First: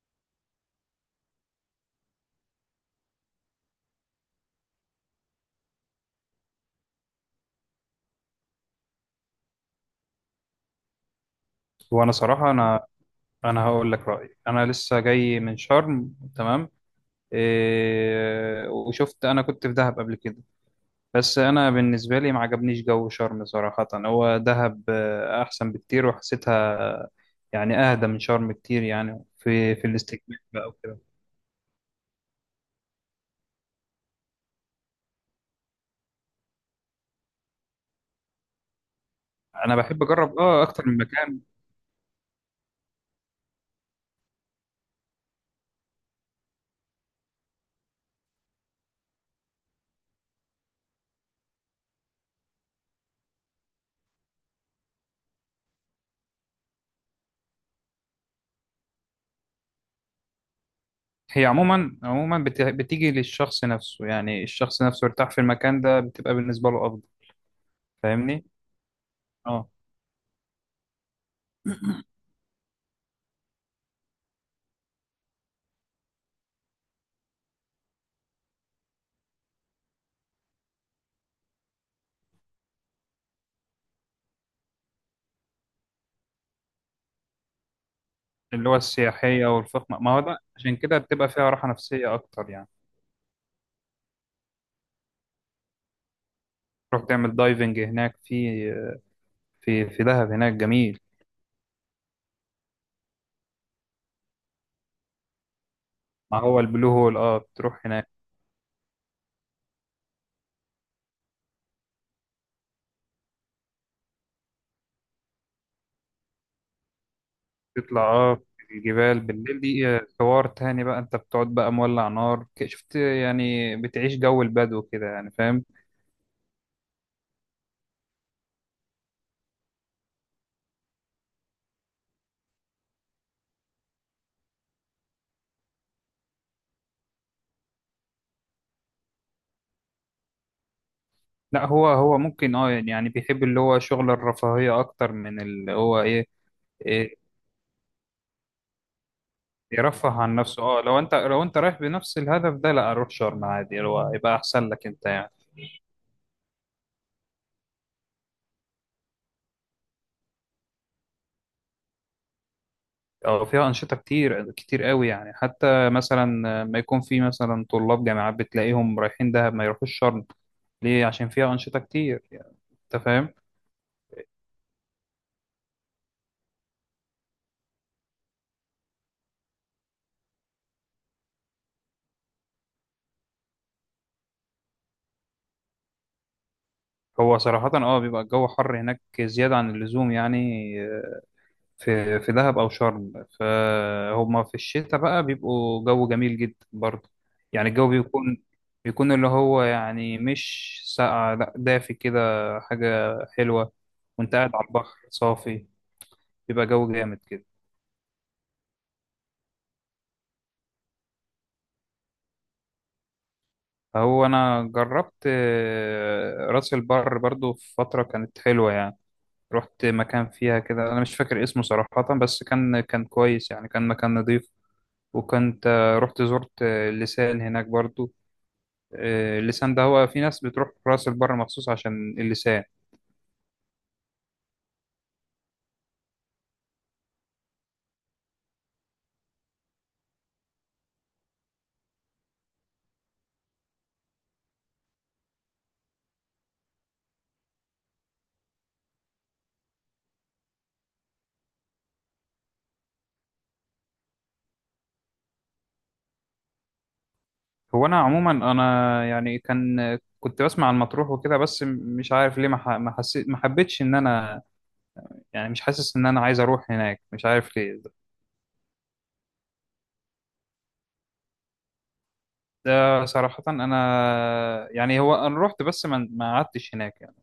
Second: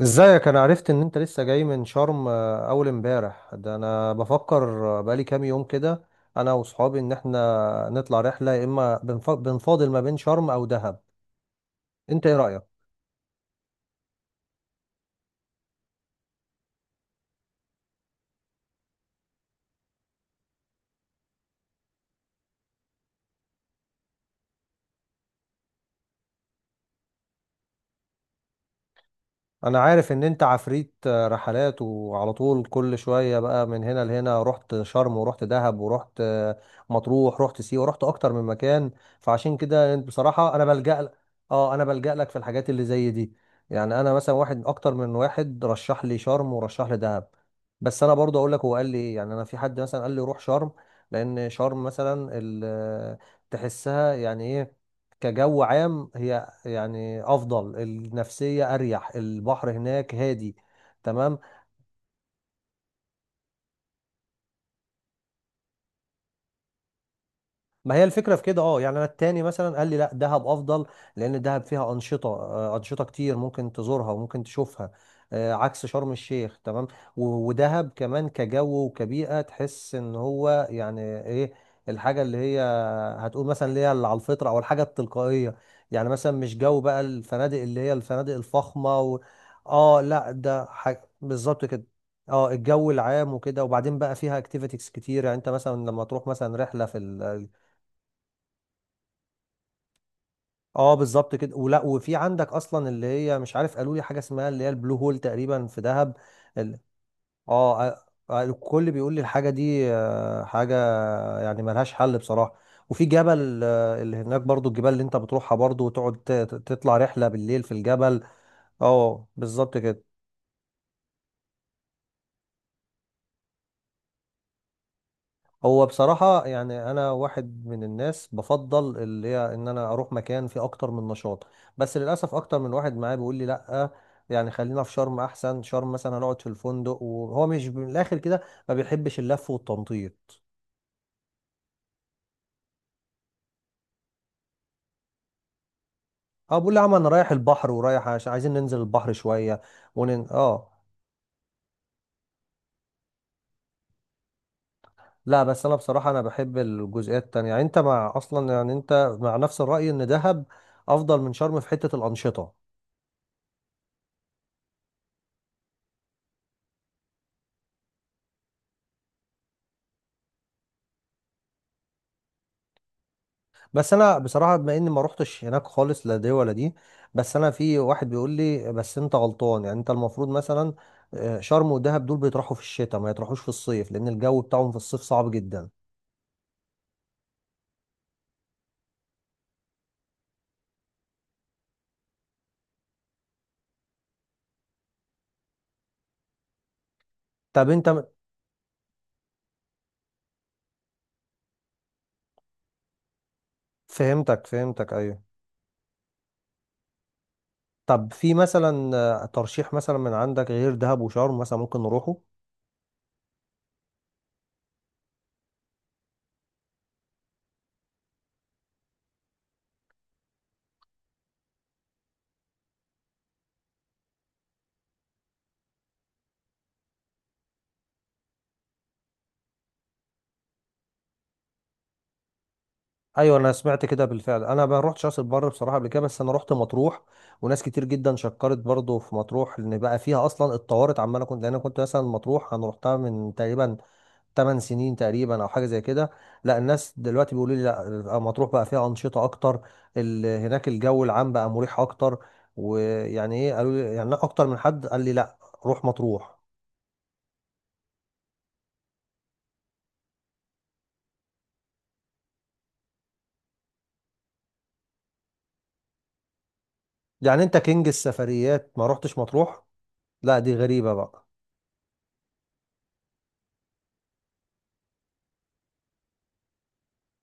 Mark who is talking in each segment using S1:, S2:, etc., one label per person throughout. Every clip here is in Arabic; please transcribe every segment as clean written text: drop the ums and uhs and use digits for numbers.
S1: ازيك؟ انا عرفت ان انت لسه جاي من شرم، اول امبارح ده. انا بفكر، بقالي كام يوم كده انا واصحابي ان احنا نطلع رحله، يا اما بنفاضل ما بين شرم او دهب.
S2: وانا
S1: انت ايه
S2: صراحه
S1: رايك؟
S2: انا هقول لك رايي. انا لسه جاي من شرم، تمام. إيه، وشفت انا كنت في دهب قبل كده. بس انا بالنسبه لي ما عجبنيش جو شرم صراحه، هو دهب احسن بكتير، وحسيتها يعني اهدى من شرم كتير، يعني في
S1: انا
S2: في
S1: عارف ان
S2: الاستجمام
S1: انت
S2: بقى
S1: عفريت
S2: وكده.
S1: رحلات وعلى طول كل شوية، بقى من هنا لهنا. رحت شرم ورحت دهب ورحت مطروح، رحت سيوة، رحت اكتر من مكان. فعشان
S2: انا
S1: كده
S2: بحب اجرب
S1: بصراحة انا
S2: اكتر من
S1: بلجأ لك.
S2: مكان.
S1: اه، انا بلجأ لك في الحاجات اللي زي دي. يعني انا مثلا واحد اكتر من واحد رشح لي شرم ورشح لي دهب. بس انا برضه اقول لك هو قال لي ايه. يعني انا في حد مثلا قال لي روح شرم، لان شرم مثلا تحسها يعني ايه كجو عام هي؟ يعني افضل النفسيه، اريح، البحر هناك هادي، تمام.
S2: هي عموما عموما بتيجي للشخص نفسه، يعني الشخص نفسه يرتاح في المكان ده، بتبقى بالنسبه له افضل.
S1: ما هي الفكرة في
S2: فاهمني.
S1: كده. اه، يعني انا التاني
S2: آه.
S1: مثلا قال لي لا دهب افضل، لان دهب فيها انشطة، انشطة كتير ممكن تزورها وممكن تشوفها، عكس شرم الشيخ، تمام. ودهب كمان كجو وكبيئة تحس ان هو يعني ايه الحاجة اللي هي هتقول مثلا، اللي هي اللي على الفطرة او الحاجة التلقائية. يعني مثلا مش جو بقى الفنادق اللي هي الفنادق
S2: اللي هو
S1: الفخمة و...
S2: السياحية والفخمة،
S1: اه،
S2: ما هو
S1: لا
S2: ده
S1: ده
S2: عشان كده
S1: حاجة
S2: بتبقى فيها
S1: بالظبط
S2: راحة
S1: كده.
S2: نفسية أكتر
S1: اه
S2: يعني.
S1: الجو العام وكده، وبعدين بقى فيها اكتيفيتيز كتير. يعني انت مثلا لما تروح مثلا رحله في،
S2: تروح تعمل دايفنج هناك في دهب، هناك
S1: اه
S2: جميل.
S1: بالظبط كده. ولا وفي عندك اصلا اللي هي، مش عارف، قالوا لي حاجه اسمها اللي هي البلو هول تقريبا في دهب.
S2: ما هو
S1: ال-
S2: البلو هول،
S1: اه،
S2: بتروح هناك.
S1: الكل بيقول لي الحاجه دي، حاجه يعني ملهاش حل بصراحه. وفي جبل، اللي هناك برضو الجبال اللي انت بتروحها برضو، وتقعد تطلع رحله بالليل في
S2: تطلع،
S1: الجبل.
S2: اه. الجبال
S1: اه
S2: بالليل
S1: بالظبط
S2: دي
S1: كده.
S2: حوار تاني بقى، انت بتقعد بقى مولع نار، شفت يعني، بتعيش جو البدو كده يعني، فاهم.
S1: هو بصراحة يعني أنا واحد من الناس بفضل اللي هي إن أنا أروح مكان فيه أكتر من نشاط. بس للأسف أكتر من واحد معايا بيقول لي لأ، يعني خلينا في شرم أحسن. شرم مثلا هنقعد في الفندق، وهو مش من الآخر كده، ما بيحبش اللف والتنطيط.
S2: لا، هو ممكن، يعني بيحب اللي هو شغل الرفاهية أكتر من اللي هو
S1: أه بقول له يا عم أنا
S2: إيه
S1: رايح البحر، ورايح عايزين ننزل البحر شوية.
S2: يرفه عن نفسه.
S1: أه،
S2: اه لو انت رايح بنفس الهدف ده، لا روح شرم عادي، اللي هو يبقى أحسن لك انت يعني.
S1: لا بس أنا بصراحة أنا بحب الجزئيات التانية. يعني أنت مع أصلا، يعني أنت مع نفس الرأي إن دهب أفضل من شرم في حتة الأنشطة.
S2: اه، فيها أنشطة كتير كتير قوي يعني، حتى مثلا ما يكون في مثلا طلاب جامعات بتلاقيهم رايحين دهب ما يروحوش شرم. ليه؟ عشان فيها أنشطة كتير يعني، انت فاهم.
S1: بس انا بصراحه بما اني ما روحتش هناك خالص، لا دي ولا دي. بس انا في واحد بيقول لي بس انت غلطان، يعني انت المفروض مثلا، شرم ودهب دول بيطرحوا في الشتاء، ما يطرحوش في الصيف، لان الجو بتاعهم في الصيف صعب جدا.
S2: هو صراحة بيبقى الجو حر هناك زيادة عن اللزوم يعني، في دهب أو شرم، فهما في الشتاء بقى بيبقوا جو جميل جدا برضه. يعني
S1: طب انت
S2: الجو بيكون اللي هو يعني مش ساقع، لا دافي كده، حاجة حلوة. وانت
S1: فهمتك،
S2: قاعد على
S1: فهمتك،
S2: البحر
S1: ايوه.
S2: صافي، بيبقى جو جامد كده.
S1: طب في مثلا، ترشيح مثلا من عندك غير دهب وشرم مثلا ممكن نروحه؟
S2: هو انا جربت راس البر برضو في فتره، كانت حلوه يعني. رحت مكان فيها كده، انا مش فاكر اسمه صراحه، بس كان كويس يعني، كان مكان نظيف. وكنت زرت اللسان هناك برضو. اللسان ده هو، في ناس بتروح راس البر مخصوص عشان اللسان.
S1: ايوه انا سمعت كده بالفعل. انا ما روحتش راس البر بصراحه قبل كده، بس انا رحت مطروح. وناس كتير جدا شكرت برضو في مطروح، لان بقى فيها اصلا اتطورت عماله كنت، لان انا كنت مثلا مطروح، انا رحتها من تقريبا 8 سنين تقريبا او حاجه زي كده. لا الناس دلوقتي بيقولوا لي لا مطروح بقى فيها انشطه اكتر، هناك الجو العام بقى مريح اكتر. ويعني ايه، قالوا لي يعني اكتر من حد قال لي لا، روح مطروح.
S2: هو انا عموما، انا يعني كنت بسمع عن مطروح وكده، بس مش عارف ليه، ما ح- ما حسيت ما حبيتش ان انا، يعني مش حاسس ان انا عايز اروح هناك، مش
S1: يعني انت
S2: عارف ليه.
S1: كينج السفريات ما رحتش مطروح؟ لا دي غريبه بقى.
S2: ده صراحة أنا، يعني هو أنا رحت بس ما قعدتش هناك يعني.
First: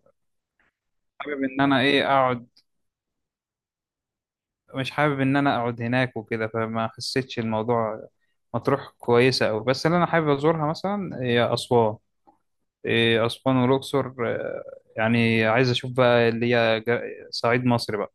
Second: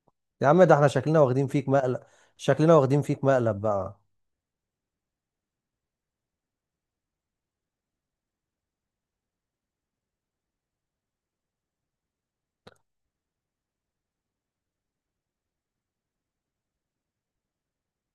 S1: يا عم ده احنا شكلنا
S2: حابب
S1: واخدين
S2: إن
S1: فيك
S2: أنا
S1: مقلب،
S2: أقعد،
S1: شكلنا واخدين فيك مقلب بقى.
S2: مش حابب إن أنا أقعد هناك وكده، فما حسيتش الموضوع. مطروح كويسة أوي، بس اللي أنا حابب أزورها مثلا هي أسوان. أسوان والأقصر، يعني عايز أشوف بقى اللي هي، صعيد مصر بقى.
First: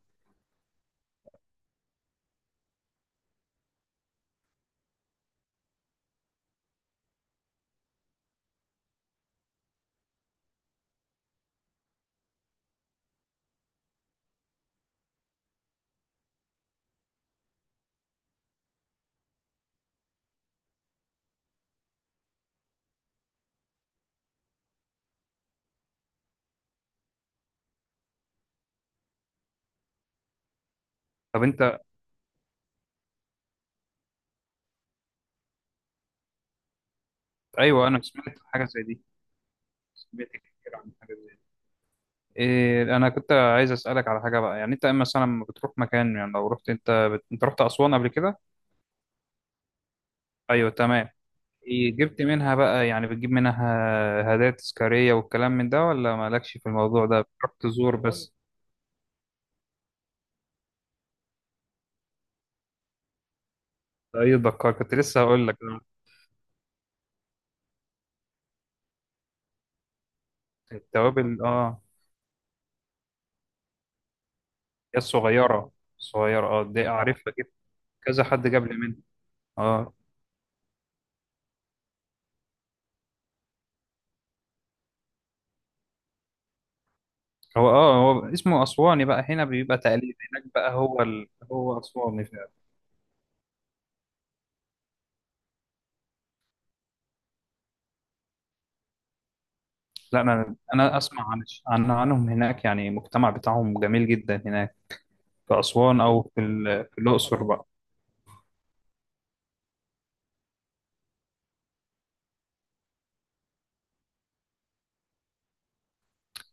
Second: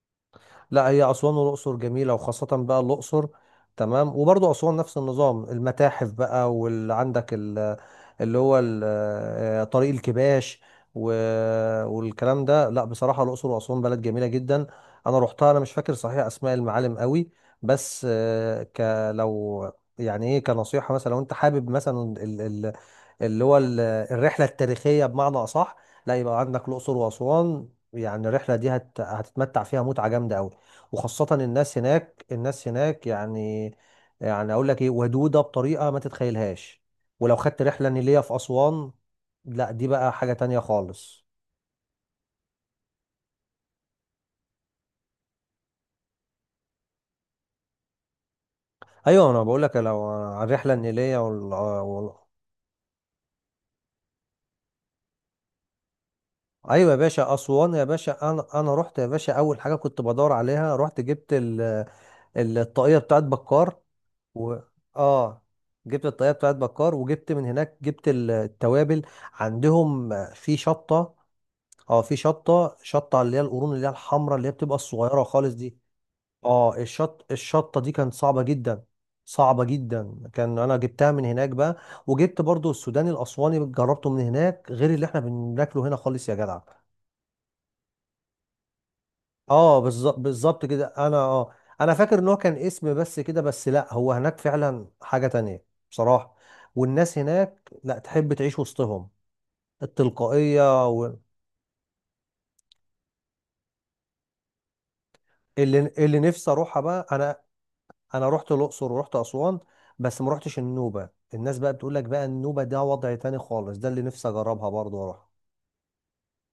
S1: لا هي أسوان والأقصر جميلة، وخاصة بقى الأقصر، تمام. وبرضه أسوان نفس النظام، المتاحف بقى، واللي عندك اللي هو طريق الكباش والكلام ده. لا بصراحة الأقصر وأسوان بلد جميلة جدا. أنا روحتها أنا مش فاكر صحيح أسماء المعالم قوي، بس آه، ك لو، يعني ايه، كنصيحة مثلا لو انت حابب مثلا اللي هو الرحلة التاريخية بمعنى أصح، لا يبقى عندك الأقصر وأسوان. يعني الرحلة دي هتتمتع فيها متعة جامدة أوي. وخاصة
S2: طب
S1: الناس
S2: أنت.
S1: هناك، الناس هناك يعني، يعني أقول لك إيه، ودودة بطريقة ما تتخيلهاش. ولو خدت رحلة
S2: أيوه، أنا
S1: نيلية في
S2: سمعت حاجة زي
S1: أسوان،
S2: دي،
S1: لا دي بقى
S2: سمعت
S1: حاجة تانية
S2: كتير عن حاجة
S1: خالص.
S2: زي دي. أنا كنت عايز أسألك على حاجة بقى، يعني أنت مثلا لما بتروح مكان يعني، لو رحت أنت أنت رحت أسوان قبل كده؟
S1: أيوة أنا بقول لك لو على
S2: أيوه،
S1: الرحلة
S2: تمام.
S1: النيلية وال... وال...
S2: جبت منها بقى يعني، بتجيب منها هدايا تذكارية والكلام من ده، ولا مالكش في
S1: أيوة يا
S2: الموضوع ده
S1: باشا،
S2: بتروح
S1: أسوان يا
S2: تزور
S1: باشا،
S2: بس؟
S1: أنا أنا رحت يا باشا، أول حاجة كنت بدور عليها رحت جبت ال... الطاقية بتاعت بكار.
S2: اي
S1: و...
S2: دكار، كنت لسه
S1: اه،
S2: هقول لك.
S1: جبت الطريقه بتاعت بكار، وجبت من هناك، جبت التوابل عندهم في شطه.
S2: التوابل، اه.
S1: اه في شطه، اللي هي القرون، اللي هي الحمراء، اللي هي بتبقى
S2: هي
S1: الصغيره خالص
S2: الصغيرة،
S1: دي.
S2: صغيرة اه،
S1: اه
S2: دي اعرفها جدا.
S1: الشطه دي كانت
S2: كذا
S1: صعبه
S2: حد جاب لي
S1: جدا،
S2: منها.
S1: صعبه
S2: اه.
S1: جدا كان. انا جبتها من هناك بقى. وجبت برضو السوداني الاسواني، جربته من هناك، غير اللي احنا بناكله هنا خالص يا جدع.
S2: هو اسمه اسواني بقى، هنا بيبقى
S1: اه
S2: تقليد،
S1: بالظبط
S2: هناك
S1: بالظبط
S2: بقى
S1: كده.
S2: هو
S1: انا اه،
S2: هو
S1: انا فاكر
S2: اسواني
S1: ان هو كان
S2: فعلا.
S1: اسم بس كده، بس لا هو هناك فعلا حاجة تانية، بصراحة. والناس هناك لا تحب تعيش وسطهم،
S2: لا، انا
S1: التلقائية
S2: انا
S1: و...
S2: اسمع عن عنهم هناك، يعني المجتمع بتاعهم جميل جدا هناك، في
S1: اللي
S2: اسوان
S1: اللي
S2: او
S1: نفسي اروحها
S2: في
S1: بقى انا،
S2: الاقصر بقى.
S1: انا رحت الاقصر ورحت اسوان. بس ما رحتش النوبة. الناس بقى بتقول لك بقى النوبة ده وضع تاني خالص، ده اللي نفسي اجربها برضه واروح.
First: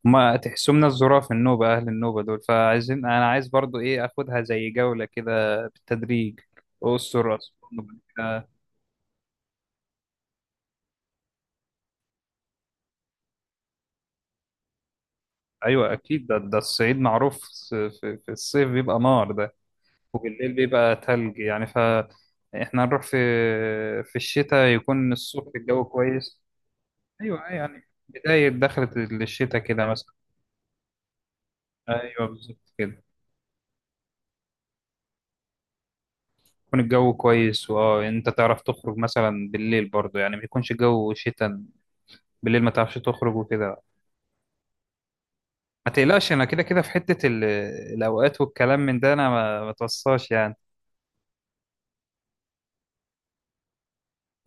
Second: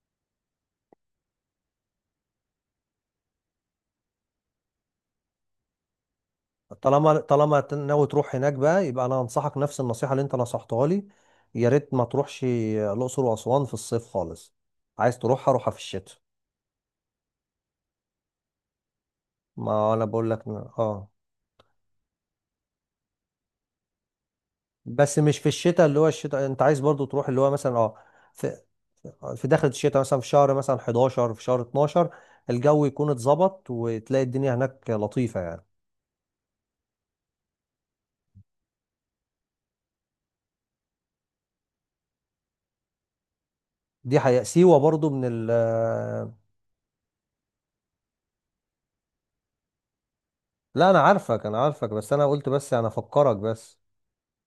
S2: ما تحسوا من الظراف، النوبة أهل النوبة دول، فعايزين، أنا عايز برضو أخدها زي جولة كده بالتدريج،
S1: طالما
S2: أقصر
S1: طالما
S2: أسوان وبعد
S1: ناوي تروح
S2: كده.
S1: هناك بقى، يبقى انا انصحك نفس النصيحه اللي انت نصحتها لي. يا ريت ما تروحش الاقصر واسوان في الصيف خالص. عايز تروحها، روحها في
S2: أيوة
S1: الشتاء.
S2: أكيد، ده الصعيد معروف، في الصيف بيبقى نار ده،
S1: ما انا بقول لك
S2: وبالليل بيبقى
S1: اه،
S2: تلج يعني، فإحنا هنروح في الشتاء، يكون
S1: بس مش في
S2: الصبح الجو
S1: الشتاء اللي هو
S2: كويس.
S1: الشتاء، انت عايز برضو تروح
S2: أيوة،
S1: اللي
S2: أيوة،
S1: هو مثلا
S2: يعني
S1: اه،
S2: بداية
S1: في
S2: دخلة
S1: في
S2: الشتاء
S1: داخل
S2: كده
S1: الشتاء
S2: مثلا.
S1: مثلا في شهر مثلا 11 في شهر 12.
S2: أيوة بالظبط
S1: الجو
S2: كده.
S1: يكون اتظبط، وتلاقي الدنيا هناك لطيفه يعني.
S2: يكون الجو كويس، أنت تعرف تخرج مثلا بالليل برضو يعني، ما يكونش جو شتاء بالليل ما تعرفش تخرج وكده.
S1: دي حقيقة. سيوة برضو من ال،
S2: ما تقلقش، انا كده كده في حتة الاوقات والكلام من ده، انا ما توصاش يعني.
S1: لا انا عارفك انا عارفك، بس انا قلت بس انا افكرك بس.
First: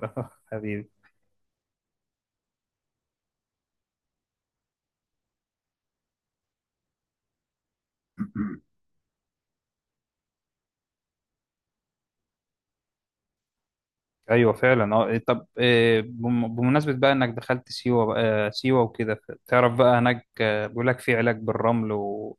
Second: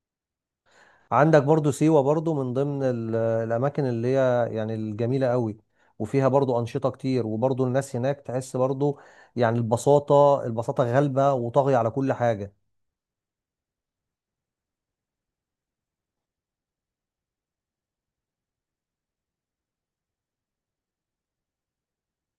S2: حبيبي.
S1: عندك برضو سيوة، برضو من ضمن الأماكن اللي هي يعني الجميلة قوي، وفيها برضو أنشطة كتير، وبرضو الناس هناك تحس برضو، يعني البساطة، البساطة غالبة وطاغية على كل حاجة.
S2: ايوه فعلا، طب، بمناسبة بقى انك دخلت سيوة بقى، سيوة وكده، تعرف بقى هناك، بيقول لك في علاج بالرمل و...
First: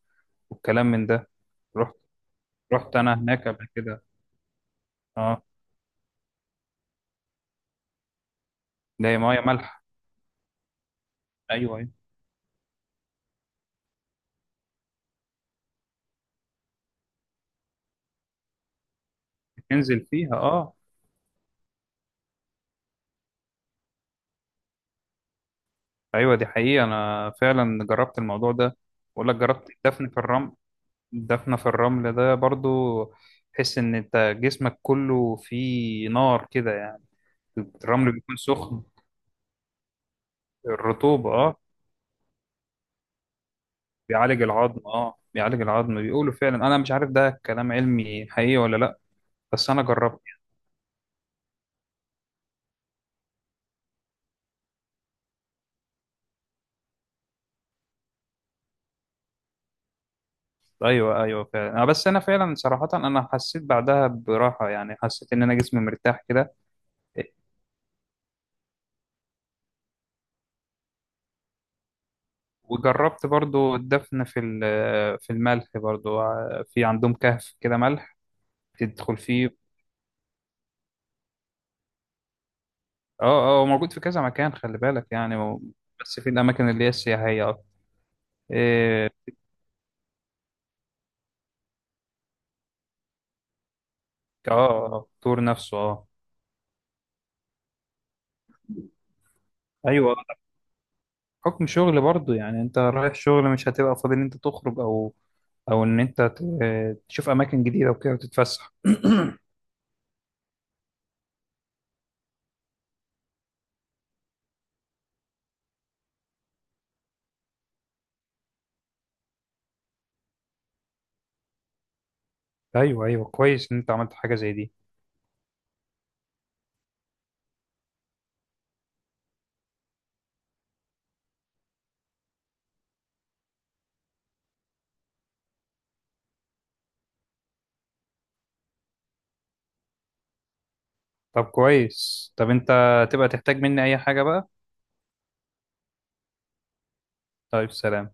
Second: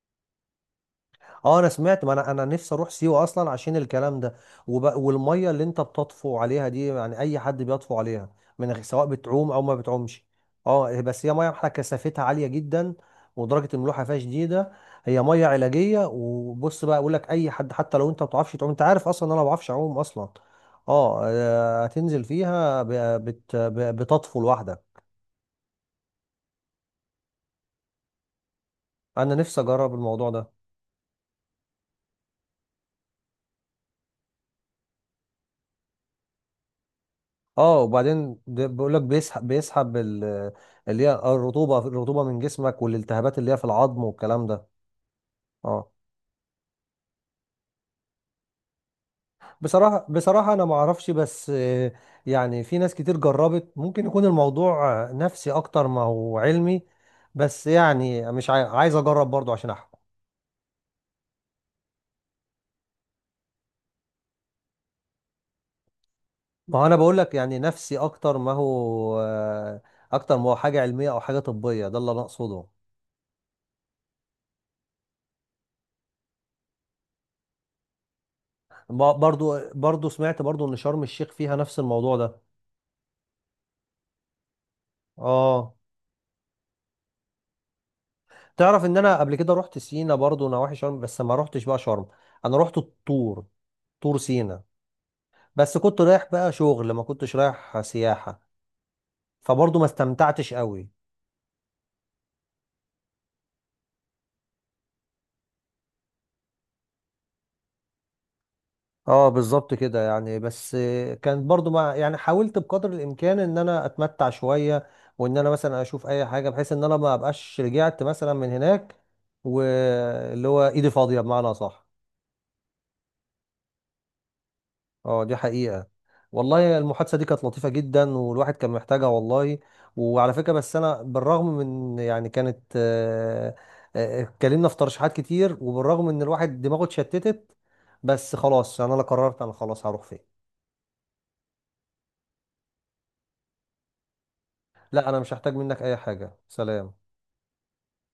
S2: والكلام من ده.
S1: اه انا
S2: رحت
S1: سمعت. ما انا انا نفسي اروح
S2: رحت انا
S1: سيوه
S2: هناك
S1: اصلا
S2: قبل
S1: عشان
S2: كده.
S1: الكلام ده.
S2: اه.
S1: والميه اللي انت بتطفو عليها دي، يعني اي حد بيطفو عليها من غير، سواء
S2: ده ميه
S1: بتعوم او ما
S2: مالحه.
S1: بتعومش؟ اه بس هي ميه بحر
S2: ايوه، أيوة.
S1: كثافتها عاليه جدا، ودرجه الملوحه فيها شديده. هي ميه علاجيه. وبص بقى اقول لك، اي حد حتى لو انت ما بتعرفش تعوم، انت عارف اصلا إن انا ما بعرفش اعوم
S2: تنزل
S1: اصلا.
S2: فيها، اه.
S1: اه، هتنزل فيها بتطفو لوحدك.
S2: ايوه دي حقيقة، انا فعلا جربت الموضوع ده، بقول
S1: انا
S2: لك
S1: نفسي
S2: جربت
S1: اجرب
S2: الدفن في
S1: الموضوع ده.
S2: الرمل. دفنة في الرمل ده برضو، تحس إن أنت جسمك كله فيه نار كده يعني.
S1: اه
S2: الرمل بيكون
S1: وبعدين ده
S2: سخن.
S1: بيقول لك بيسحب، بيسحب اللي هي
S2: الرطوبة، أه.
S1: الرطوبه، الرطوبه من جسمك والالتهابات اللي هي في العظم
S2: بيعالج
S1: والكلام ده.
S2: العظم، أه، بيعالج
S1: اه
S2: العظم، بيقولوا فعلا، أنا مش عارف ده كلام علمي حقيقي ولا لأ، بس أنا
S1: بصراحه
S2: جربت.
S1: بصراحه انا ما اعرفش، بس آه، يعني في ناس كتير جربت، ممكن يكون الموضوع نفسي اكتر ما هو علمي. بس يعني مش عايز اجرب برضو عشان احكم.
S2: أيوه، أيوه، فعلا بس أنا فعلا صراحة، أنا حسيت بعدها براحة، يعني حسيت إن أنا جسمي مرتاح كده.
S1: ما هو انا بقول لك يعني نفسي اكتر ما هو، اكتر ما هو حاجه علميه او حاجه طبيه، ده اللي انا اقصده.
S2: وجربت برضو الدفن في الملح برضو، في عندهم كهف كده ملح، تدخل
S1: برضو
S2: فيه.
S1: برضو سمعت برضو ان شرم الشيخ فيها نفس الموضوع ده.
S2: اه هو موجود في كذا مكان، خلي بالك يعني،
S1: اه
S2: بس في الاماكن اللي هي السياحيه اكتر.
S1: تعرف ان
S2: إيه،
S1: انا قبل كده رحت سينا برضو نواحي شرم، بس ما رحتش بقى شرم. انا رحت الطور، طور
S2: اه،
S1: سينا.
S2: الطور
S1: بس
S2: نفسه،
S1: كنت
S2: اه.
S1: رايح بقى شغل ما كنتش رايح سياحة، فبرضو ما
S2: ايوه،
S1: استمتعتش قوي.
S2: حكم شغل برضه يعني، انت رايح شغل، مش هتبقى فاضي ان انت تخرج او او ان انت تشوف اماكن جديده وكده وتتفسح.
S1: اه بالظبط كده. يعني بس آه، كان برضو مع، يعني حاولت بقدر الامكان ان انا اتمتع شوية، وان انا مثلا اشوف اي حاجة، بحيث ان انا ما ابقاش رجعت مثلا من هناك واللي هو ايدي فاضية بمعنى صح.
S2: ايوه، ايوه، كويس ان انت عملت حاجه زي دي.
S1: اه دي حقيقة. والله المحادثة دي كانت لطيفة جدا، والواحد كان محتاجها والله. وعلى فكرة، بس أنا بالرغم من، يعني كانت اتكلمنا في ترشيحات كتير، وبالرغم إن الواحد دماغه اتشتتت، بس خلاص أنا، لا قررت أنا خلاص هروح فين.
S2: طب كويس، طب انت تبقى تحتاج مني اي حاجه بقى.
S1: لا أنا مش هحتاج منك أي حاجة، سلام.
S2: طيب، سلام.